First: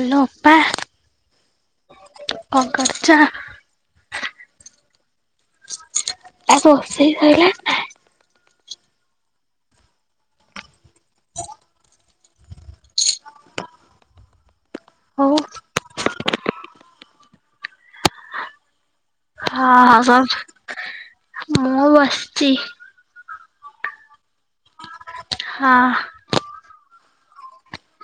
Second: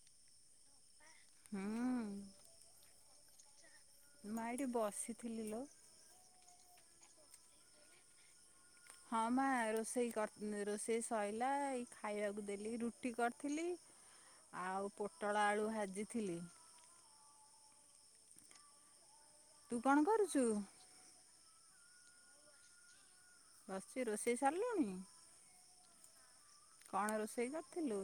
Hello ଅପା ହୁଁ କଣ କରଚ? ମା ଏଇଠି ବସିଥିଲି ଲୋ। ଆଉ ରୋଷେଇ ସଇଲା? ହଁ ମା ରୋଷେଇ କର-ରୋଷେଇ ସଇଲା ଏଇ ଖାଇବାକୁ ଦେଲି ରୁଟି କରିଥିଲି। [unintelligible] ଆଉ ହଉ ପୋଟଳ ଆଳୁ ଭାଜିଥିଲି। ତୁ ହଁ, କଣ ହଁ କରୁଛୁ? ସ- ମୁଁ ବସିଛି। ବସିଛି ରୋଷେଇ ସାରଲୁଣି? ହଁ। କଣ ରୋଷେଇ କରିଥିଲୁ?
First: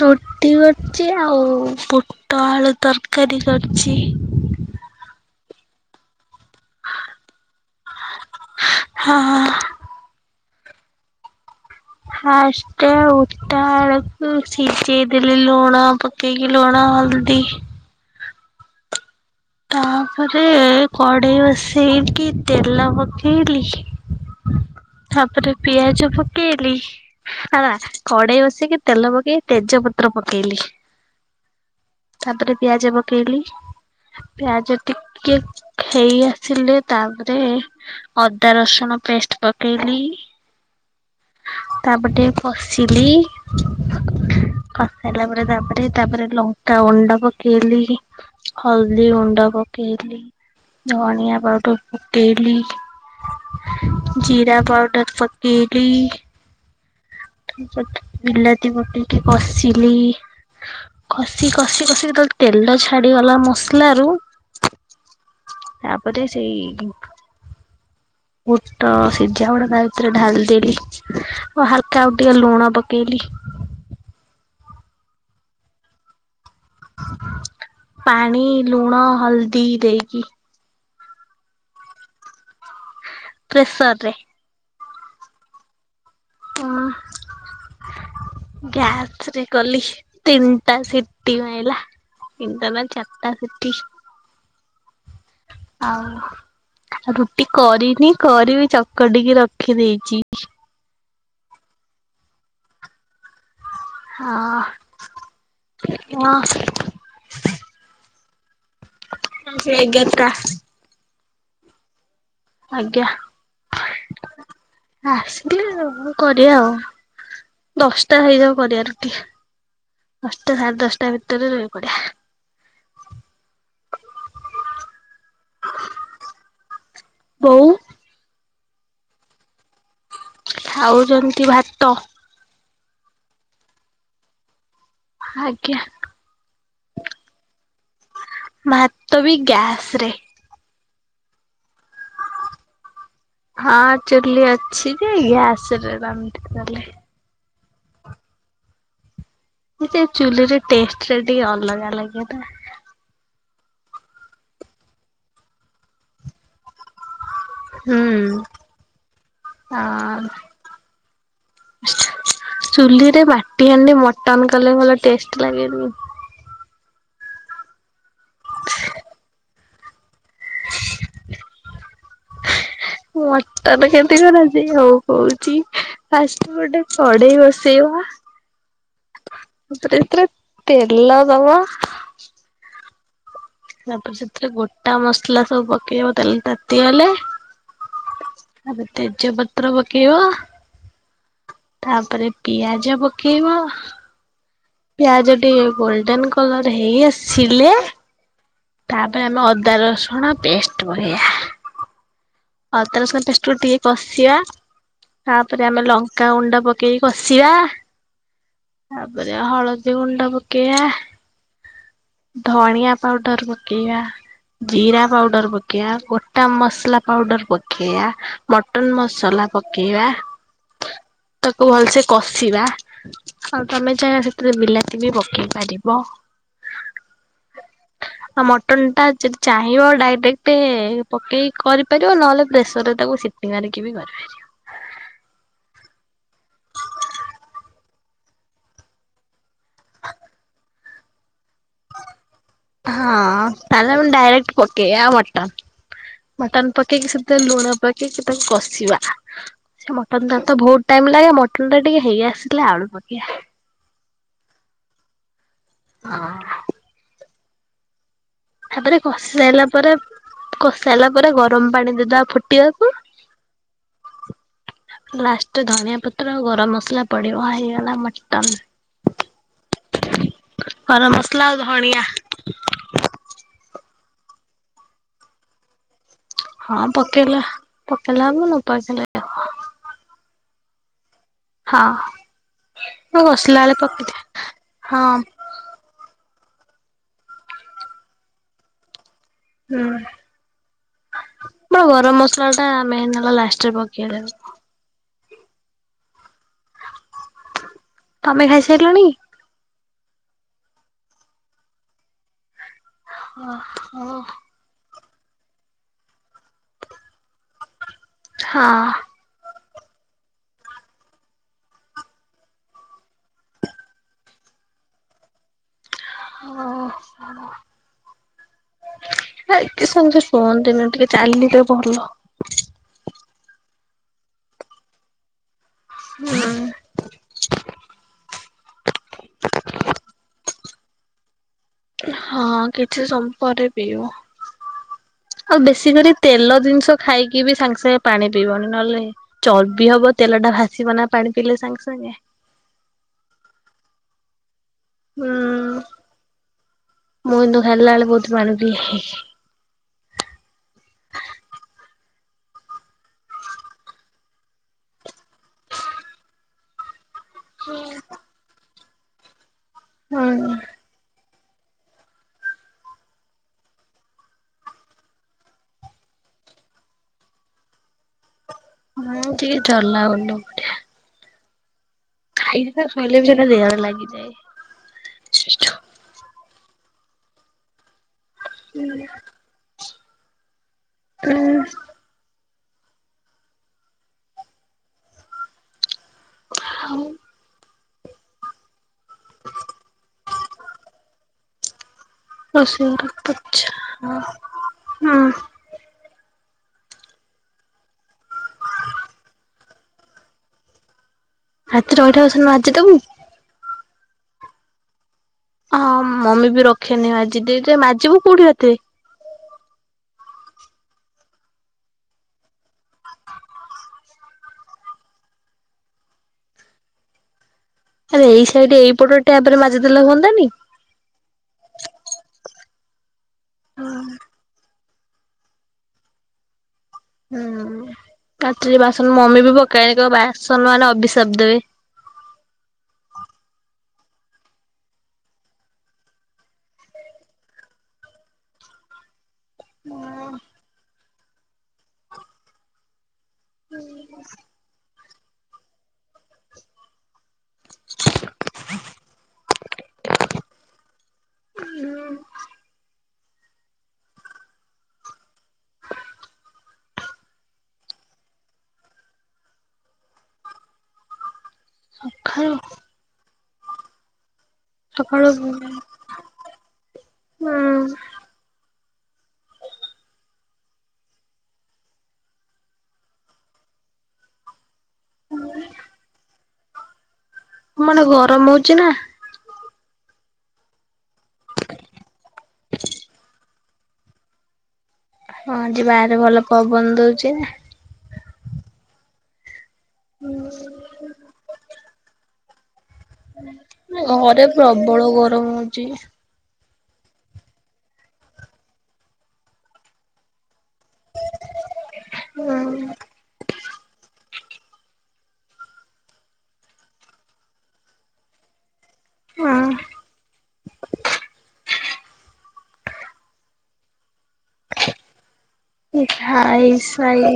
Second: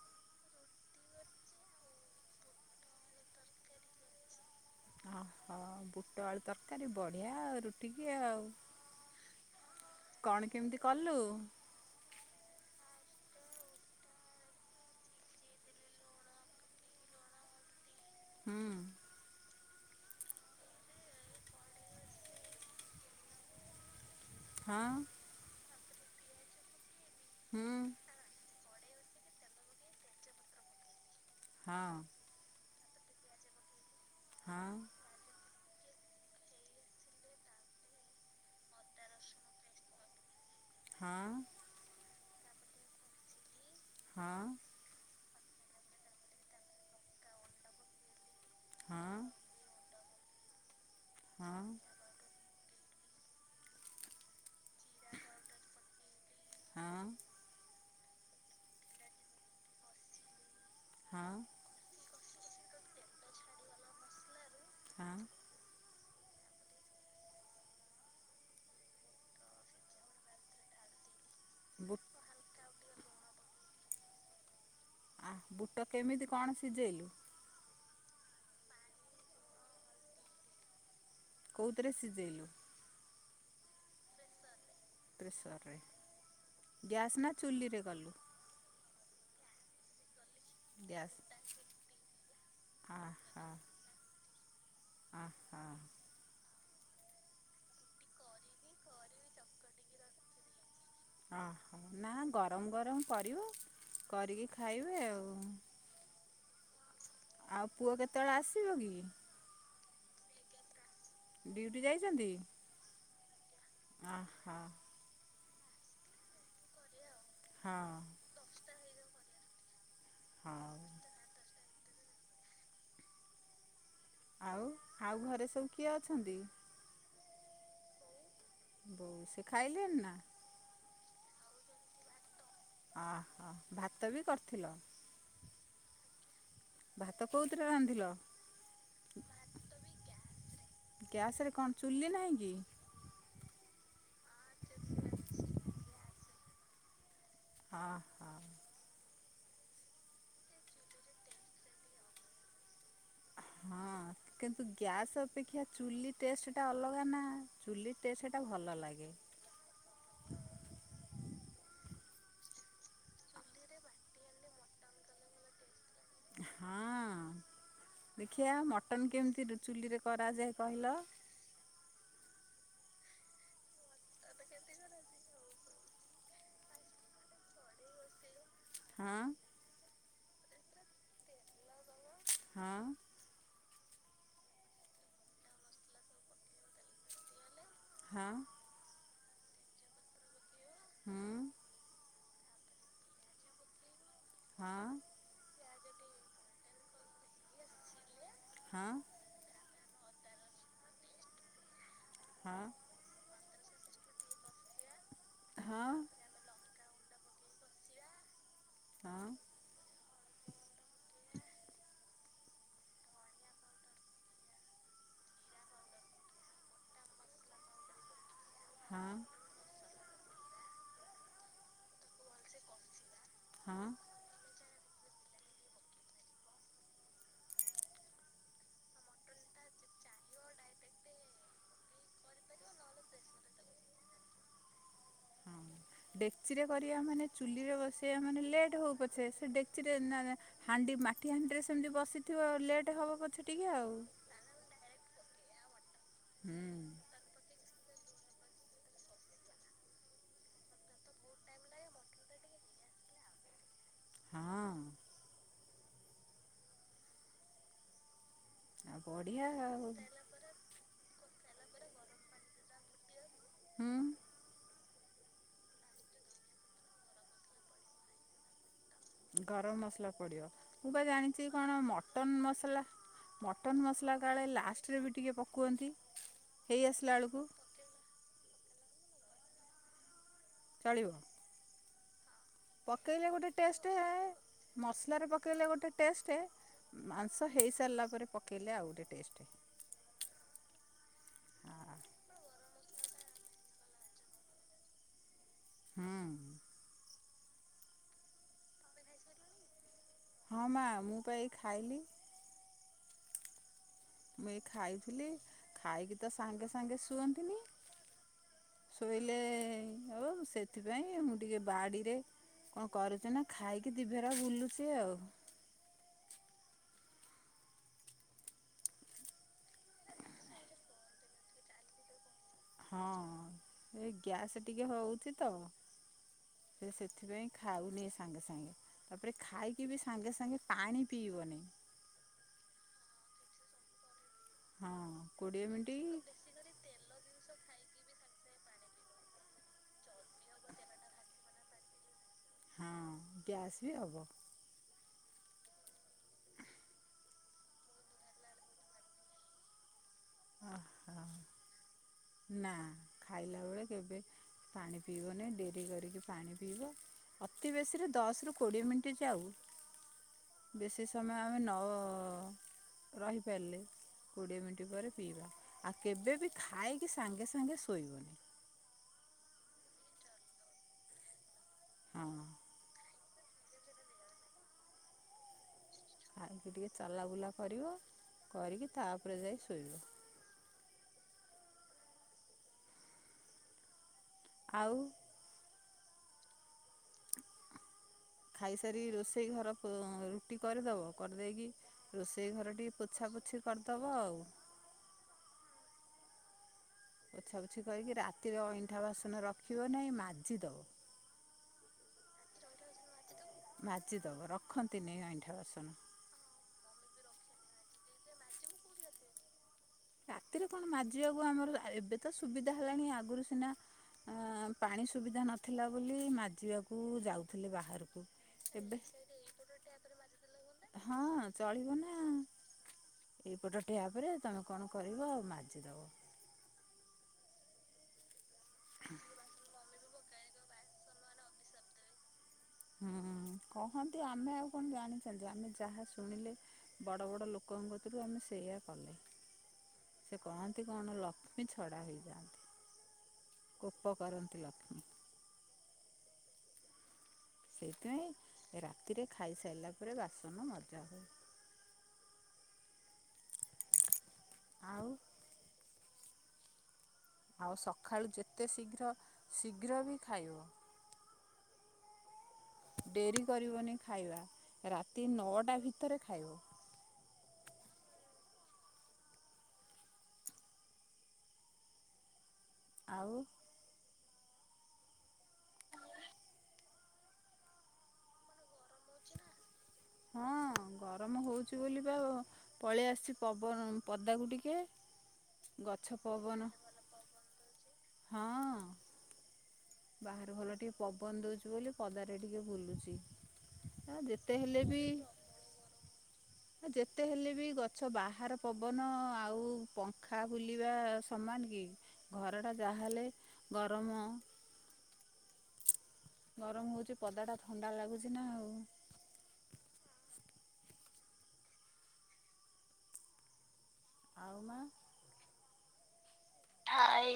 ରୁଟି କରଚି, ଆଉ ବୁଟ ଆଳୁ ତରକାରୀ କରଛି। ଓହୋ, ବୁଟ ଆଳୁ ତରକାରୀ, ବଢ଼ିଆ ଆଉ ରୁଟିିକି ଆଉ। ହଁ, ହଁ। କଣ କେମିତି କଲୁ? ଫାଷ୍ଟ ବୁଟ ଆଳୁକୁ ସିଝେଇ ଦେଲି ଲୁଣ ପକ କେଇକି ଲୁଣ ହଳଦୀ। ହୁଁ ତାପରେ କଢେଇ ବସେଇକି ତେଲ ପକେଇଲି। ହଁ। ତାପରେ ପିଆଜ ପକେଇଲି, ହୁଁ ଆବା କଡେଇ ବସେଇକି ତେଲ ପକେଇ ତେଜପତ୍ର ପକେଇଲି। ହଁ। ତାପରେ ପିଆଜ ପକେଇଲି। ହଁ ପିଆଜ ଟିକେ ହେଇ ଆସିଲେ ତାପରେ ଅଦା ରସୁଣ ପେଷ୍ଟ ପକେଇଲି। ହଁ। ତାପରେ ଟିକେ କଷିଲି। ହଁ। କଷି ସାଇଲା ପରେ ତାପରେ ତାପରେ ଲଙ୍କା ଗୁଣ୍ଡ ପକେଇଲି। ହଁ ହଁ ହଳଦୀ ଗୁଣ୍ଡ ପକେଇଲି, ଧଣିଆ ହଁ ପାଉଡ଼ର ପକେଇଲି। ଜିରା ପାଉଡର ପକେଇଲି। ହଁ ତାପରେ ତା ବିଲାତି ପକେଇକି କଷିଲି। ହଁ କଷି କଷି କଷିକି [unintelligible] ତେଲ ଛାଡିଗଲା ମସଲା ରୁ ହଁ। ତାପରେ ସେଇ ଢିଙ୍କ୍ ବୁଟ ସିଝା ଗୁଡା ତା ଭିତରେ ଢାଳି ଦେଲି, ଓ ବୁଟ ହାଲକା ଆଉ ଟିକେ ଲୁଣ ପକେଇଲି। ଆ ବୁଟ କେମିତି କଣ ସିଳେଇଲୁ? ପାଣି ଲୁଣ ହଲ୍ଦୀ ଦେଇକ୍ କୋଉତିରେ ସିଜେଇଲ? ପ୍ରେସର୍ ରେ। ପ୍ରେସର୍ ରେ ଗ୍ୟାସ୍ ନା ଚୁଲିରେ କଲ? ଗ୍ୟାସ୍ ରେ କଲି ତିନିଟା ଗ୍ୟାସ୍ ସିଟି ମାଇଲା। ତିନିଟା ନା ଚାରିଟା ସିଟି। ଅ ହ। ଆ ରୁଟି କରିନି କରିବି ଚକଟିକି ରଖିଦେଇଚି। ଅ ହଁ। ନା ଗରମ ଗରମ କରିବ କରିକି ହଁ ଖାଇବେ ଆଉ। ହଁ। ଆଉ ପୁଅ କେତେବେଳେ ଆସିବ କି? ସେ ଏଗାର୍ ଟା। ଡିଉଟି ଯାଇଚନ୍ତି? ଆଜ୍ଞା। ଅ ହ। ଆସିଲେ ମୁ କରିଆ ଆଉ ହଁ ଦଶ୍ ଟା ହେଇଯାଉ କରିଆ ରୁଟି। ଦଶଟା ସାଢେ ହଉ ଦଶଟା ଭିତରେ ରେଡି କରିଆ। ଆଉ ଆଉ ଘରେ ସବୁ କିଏ ଅଛନ୍ତି? ବୋଉ। ବୋଉ ସିଏ ଖାଇଲେଣି ନା? ଖାଉଚନ୍ତି ଭାତ। ଅ ହ ଭାତ ବି କରିଥିଲ? ଆଜ୍ଞା। ଭାତ କୋଉଥିରେ ରାନ୍ଧିଲ? ଭାତ ବି ଗ୍ୟାସ୍ ରେ। ଗ୍ୟାସ୍ ରେ କଁ ଚୁଲି ନାହିଁ କି? ହଁ ଚୁଲି ଅଛି ଯେ ଗ୍ୟାସ୍ ରେ ରାନ୍ଧି ଦେଲି। ହଁ ହଁ। ଗୋଟେ ଚୁଲିରେ ଟେଷ୍ଟ୍ ଟା ଟିକେ ଅଲଗା ଲାଗେ ତ। ହଁ। କିନ୍ତୁ ଗ୍ୟାସ୍ ଅପେକ୍ଷା ଚୁଲି ଟେଷ୍ଟ୍ ଟା ଅଲଗା ନା ଚୁଲି ଟେଷ୍ଟ୍ ହୁଁ। ଟା ଭଲ ଲାଗେ। ହଁ। ଚୁଲିରେ ମାଟି ହାଣ୍ଡି ମଟନ୍ କଲେ ଭଲ ଟେଷ୍ଟ୍ ଲାଗେନି? ହଁ, ଦେଖିଆ ମଟନ୍ କେମିତି ରୁ ଚୁଲିରେ କରାଯାଏ କହିଲ। ମଟନ୍ କେମତି କରନ୍ତି ହଉ କହୁଚି। ଫାଷ୍ଟ୍ ଗୋଟେ କଡେଇ ବସେଇଆ। ହଁ। ତାପରେ ଏଥିରେ ତେଲ ଦବା। ହଁ। ତାପରେ ସେଥିରେ ଗୋଟା ମସଲା ସବୁ ପକେଇବ ତେଲ ତାତିଗଲେ। ହଁ। ତାପରେ ତେଜପତ୍ର ପକେଇବ। ହୁଁ। ତାପରେ ପିଆଜ ପକେଇବ। ହଁ ପିଆଜ ଟିକେ ଗୋଲ୍ଡେନ୍ କଲର୍ ହେଇ ଆସିଲେ। ହଁ ତାପରେ ଆମେ ଅଦା ରସୁଣ ପେଷ୍ଟ୍ ପକେଇବା। ହଁ ଅଦା ରସୁଣ ପେଷ୍ଟ୍ କୁ ଟିକେ କଷିବା ତାପରେ ଆମେ ହଁ ଲଙ୍କାଗୁଣ୍ଡ ପକେ ପକେଇକି କଷିବା ହଁ ତାପରେ ହଳଦୀ ଗୁଣ୍ଡ ପକେଇବା। ଧଣିଆ ପାଉଡର ପକେଇବା। ଜିରା ପାଉଡର ପକେଇବା ଗୋଟା ମସଲା ପାଉଡର ପକେଇବା ହଁ ମଟନ ହଁ ମସଲା ପକେଇବା ତାକୁ ଭଲସେ କଷିବା ଆଉ ତମେ ଚାହିଁଲେ ସେଥି ସେଥିରେ ବିଲାତି ବି ପକେଇ ପାରିବ। ଆଉ ମଟନ୍ ଟା ଯଦି ଚାହିଁବ ଡାଇରେକ୍ଟ ପକେଇକି କରିପାରିବ ନହେଲେ ପ୍ରେସର ରେ ତାକୁ ସିଟି ସିଟି ମାରିକି ବି କରିପାରିବ। ହଁ ଡେକ୍ଚିରେ କରିବା ମାନେ ଚୁଲିରେ ବସେଇବା ମାନେ ଲେଟ୍ ହଉ ପଛେ ସେ ଡେକ୍ଚିରେ ନା ନା ହାଣ୍ଡି ମାଠି ହାଣ୍ଡିରେ ସେମିତି ବସିଥିବ ଲେଟ୍ ହବ ହଁ ପଛେ ଟିକେ ତାହେଲେ ଆଉ। ଆମେ ଡାଇରେକ୍ଟ ପକେଇବା ମଟନ୍ ହୁଁ ମଟନ୍ ପକେଇକି ସେଥିରେ ଲୁଣ ପକେଇକି ତାକୁ କଷିବା। ସେ ମଟନ୍ ଟା ତ ବହୁତ ଟାଇମ ଲାଗେ ମଟନ୍ ଟା ଟିକେ ହେଇ ଆସିଲା ଆଳୁ ପକିଆ ହଁ ହଁ ତାପରେ ଆଉ କଷି ବଢ଼ିଆ ସାଇଲା ଆଉ ପରେ କଷାଇଲା ପରେ ଗରମ ପାଣି ଦେଇଦବା ଫୁଟିବାକୁ। ହୁଁ ଲାଷ୍ଟରେ ଧନିଆ ପତ୍ର ଆଉ ଗରମ ମସଲା ପଡିବ ହେଇଗଲା ମଟନ। ଗରମ ମସଲା ପଡିବ ମୁଁ ବା ଗରମ ମସଲା ଜାଣିଛି ଆଉ କଣ ଧଣିଆ ମଟନ ମସଲା ମଟନ୍ ମସଲା କାଳେ ଲାଷ୍ଟରେ ବି ଟିକେ ପକନ୍ତି। ହଁ ପକେଇଲା ପକେଇଲା ହବ ନ ପକେଇଲେ ଆ ଚଳିବ। ହଁ ମୁଁ ପକେଇଲେ ଗୋଟେ କଷିଲା ବେଳେ ଟେଷ୍ଟ ପକେଇଥାଏ ହଁ ମସଲାରେ ପ ପକାଇଲେ ଗୋଟେ ଟେଷ୍ଟ ମାଂସ ହେଇସାରିଲା ପରେ ପକେଇଲେ ଆଉ ଗୋଟେ ଟେଷ୍ଟ। ହୁଁ ମ ହଁ ଗରମ ମସଲା ଟା ମେନ୍ ହେଲା ଲାଷ୍ଟରେ ପକେଇଲେ। ହୁଁ ତମେ ଖାଇସାରିଲଣି? ହଁ ମା ମୁଁ ପାଇଁ ଏ ଖାଇଲି। ହଁ ହ ମୁଇ ଖାଇଥିଲି ଖାଇକି ତ ସାଙ୍ଗେ ସାଙ୍ଗେ ଶୁଅନ୍ତିନି। ହଁ ଶୋଇଲେ ଆଉ ସେଥିପାଇଁ ମୁଁ ଟିକେ ବାଡିରେ କଣ କରୁଛି ନା ଖାଇକି ଦିଭେରା ବୁଲୁଛି ଆଉ। ହ ଓ ଆ କିସ ଶୁଅନ୍ତିିନ ଟିକେ ଚାଲିଲେ ଭଲ। ହଁ ଏ ଗ୍ୟାସ୍ ଟିକେ ହଉଛି ତ ହୁଁ ହେଲେ ସେଥିପାଇଁ ଖାଉନି ସାଙ୍ଗେ ସାଙ୍ଗେ ତାପରେ ଖାଇକି ବି ସାଙ୍ଗେ ସାଙ୍ଗେ ପାଣି ପିଇବନି। ହଁ କିଛି ସମୟ ପରେ ପିଇବୁ। ହଁ ଆଉ କୋଡ଼ିଏ ବେଶୀ କରି ମିନିଟ୍ ତେଲ ଜିନିଷ ଖାଇକି ବି ସାଙ୍ଗେ ସାଙ୍ଗେ ପାଣି ପିଇବନି ନହେଲେ ଚର୍ବି ହବ ତେଲ ଟା ଭାସିବ ନା ପାଣି ପିଲେ ସାଙ୍ଗ ସାଙ୍ଗେ ହଁ କ୍ୟାସ ବି ହବ। ହୁଁ। ମୁଁ କିନ୍ତୁ ଖାଇଲାଏଳେ ବହୁତ ପାଣି ପିଏ। ଅହ ନା ଖାଇଲା ବେଳେ କେବେ ପାଣି ପିଇବନି ଡେରି କରିକି ପାଣି ପିଇବ। ଅତି ବେଶୀରେ ଦଶ ରୁ କୋଡିଏ ମିନିଟ୍ ଯାଉ। ହୁଁ ବେଶୀ ସମୟ ଆମେ ନ ରହିପାରଲେ କୋଡ଼ିଏ ମିନିଟ୍ ପରେ ପିଇବା। ଆଉ କେବେ ବି ଖାଇକି ସାଙ୍ଗେ ସାଙ୍ଗେ ଶୋଇବନି। ହୁଁ ଟିକେ ଚଲାଉନୁ ଠିଆ। ଅଁ। ଆଇରୀ ତ ଶୋଇଲେ ବି ସେଟା ଦେହରେ ଲାଗିଯାଏ। ଖାଇକି ଟିକେ ଚାଲାବୁଲା କରିବ କରିକି ତାପରେ ଯାଇ ଶୋଇବ। କୁନ। ଆଉ ଆଉ। ଖାଇସାରି ରୋଷେଇ ଘର ପୋ ରୁଟି କରିଦବ। କରିଦେଇକି ରୋଷେଇ ଘରେ ଟିକେ ଘର ପୋଛାପୋଛି ପୋଛା କରଦବ ଆଉ। ହୁଁ। ପୋଛାପୋଛି କରିକି ରାତିରେ ଅଇଁଠା ବାସନ ରଖିବ ନେଇଁ ମାଜିଦବ। ରାତିରେ ଅଇଁଠା ବାସନ ମାଜିଦୋବୁ? ମାଜିଦବ ରଖନ୍ତି ନେଇଁ ଅଇଠ ହଁ ମମି ବି ରଖେନି ମାଜି ଦିଏ। ଯେ ମାଜିବୁ କୋଉଠି ରାତିରେ? ରାତିରେ କଣ ମାଜିବାକୁ ଆମର ଏବେ ତ ସୁବିଧା ହେଲାଣି। ଆଗରୁ ସିନା ଆ ପାଣି ସୁବିଧା ନଥିଲା ବୋଲି ମାଜିବାକୁ ଯାଉଥିଲେ ବାହାରେ। ଆରେ ଏଇ ସାଇଡ ଏଇ ପଟ ଟ୍ୟାପରେ ମାଜିଦେଲେ ହୁଅନ୍ତାନି? ହଁ ଚଳିବ ନା ଏଇପଟ ଟ୍ୟାପରେ ତମେ କଣ କରିବ ଆଉ ମାଜିଦେବ। ହୁଁ କାଚରେ ବାସନ ମମି ବି ପକାଏଗ ବାସନ ମାନେ ଅଭିିଶପ ଦେବେ। ହୁଁ କହନ୍ତି ଆମେ ଆଉ କଣ ଜାଣିଚନ୍ତି ଆମେ ଯାହା ଶୁଣିଲେ। ବଡ଼ ବଡ଼ ଲୋକଙ୍କ କତୁରୁ ଆମେ ସେଇୟଆ କଲେ। ସେ କହନ୍ତି କଣ ଲକ୍ଷ୍ମୀ ଛଡା ହେଇଯାଆନ୍ତି। କୋପ କରନ୍ତି ଲକ୍ଷ୍ମୀ। ସେଇଥିପାଇଁ ରାତିରେ ଖାଇସାଇଲା ପରେ ବାସନ ମଜା ହୁଏ। ହୁଁ। ଆଉ ଆଉ ସଖାଳୁ ଯେତେ ଶୀଘ୍ର ଶୀଘ୍ର ବି ଖାଇବ। ସଖାଳୁ? ଡେରି କରିବନି ଖାଇବା ରାତି ସକାଳୁ ନଅଟା ଭିତରେ ଖାଇବ। ହୁଁ। ଆଉ। ହୁଁ। ଚଙ୍ଗ ଆଏ। ତୁମ ଆଡେ ଗରମ ହୋଉଚି ନା? ହଁ ଗରମ ହୋଉଚି ବୋଲି ପା ପଲିଆସଚି ପବନ ପଦାକୁ ଟିକେ। ହଁ ଆଜି ଗଛ ବାହାରେ ଭଲ ପବନ ଦଉଛି। ହଁ-ଅ-ଅ। ବାହାରେ ଭଲ ଟିକେ ପବନ ଦଉଛି ବୋଲି ପଦାରେ ଟିକେ ବୁଲୁଚି। ଘରେ ପ୍ରବଳ ଗରମ ହଉଚି। ଆ ଯେତେ ହେଲେ ବି ଗଛ ବାହାର ପବନ-ଅ-ଅ-ଅ ଆଉ ପଙ୍ଖା ବୁଲିବା ସମାନ କି ହୁଁ ଘରଟା ଯାହାହେଲେ ଗରମ ଗରମ ହଉଚି ପଦା ଟା ଥଣ୍ଡା ଲାଗୁଛି ନା ଆଉ। ହଁ। ଆଉ ମା? ହେ ଖାଇ ସାଇ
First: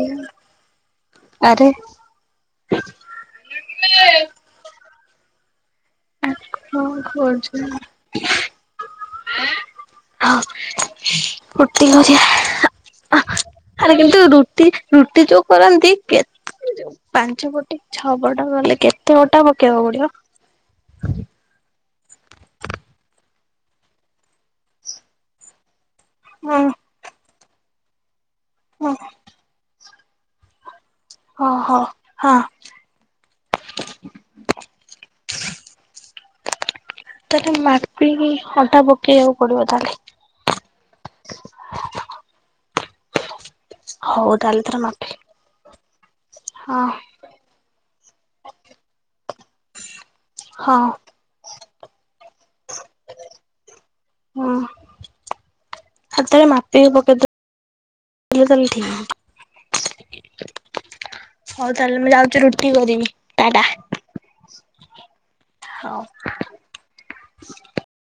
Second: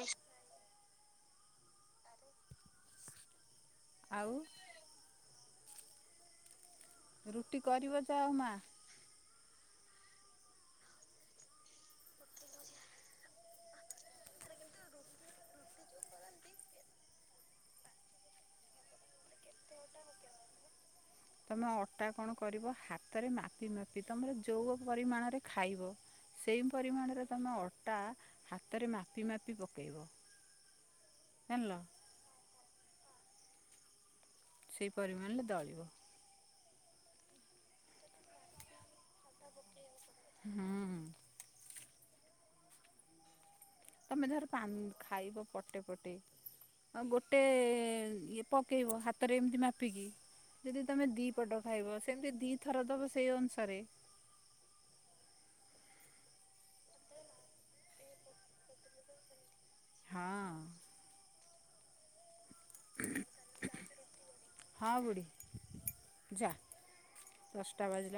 ଆରେ ଆଉ ରୁଟି ଆଉ କରିବ ଯାଅ ମା। କଣ କରୁଛ [unintelligible] ର ଆରେ କିନ୍ତୁ ରୁଟି ରୁଟି ଯୋଉ କରନ୍ତି କେ ଯୋଉ ପାଞ୍ଚ ପଟେ ଛଅ ପଟ ଗଲେ କେତେ ଅଟା ପକେଇବା ପଡିବ? ତମେ ଅଟା କଣ କରିବ ହାତରେ ମାପି ମାପି ତମର ଯୋଉ ପରିମାଣରେ ଖାଇବ ହଁ ସେମ୍ ପରିମାଣରେ ତମେ ଅଟା ହଁ ହାତରେ ମାପି ମାପି ପକେଇବ। ଓ ଜାଣିଲ ହୋ ହଁ। ସେଇ ପରିମାଣରେ ଦଳିବ। ତଥାପି ମାପିକି ଅଟା ପକେଇବାକୁ ପଡିବ ତାହେଲେ। ହୁଁ ହୁଁ। ତମେ ହଉ ଧର ତାହେଲେ ପାନ୍ ତାର ମାପି ଖାଇବ ପଟେ ପଟେ। ହଁ ହଉ ଗୋଟେ-ଏ-ଏ-ଏ ଇଏ ପକେଇବ ହାତରେ ଏମିତି ମାପିକି। ହଁ ଯଦି ତମେ ଦି ପଟ ଖାଇବ ସେମିତି ଦି ଥର ଦେବ ସେଇ ଅନୁସାରେ। ହଁ। ହାତରେ ମାପିକି ପକେଇଦ୍ ଦେଲେ ଠିକ୍। ହଁ। ହଉ ତାହେଲେ ମୁଁ ଯାଉଛି ରୁଟ୍ ଟି କରିିବି ଟା ଟା ହଁ ବୁଢ଼ୀ ହଉ। ଯା ଦଶଟା ବାଜିଲା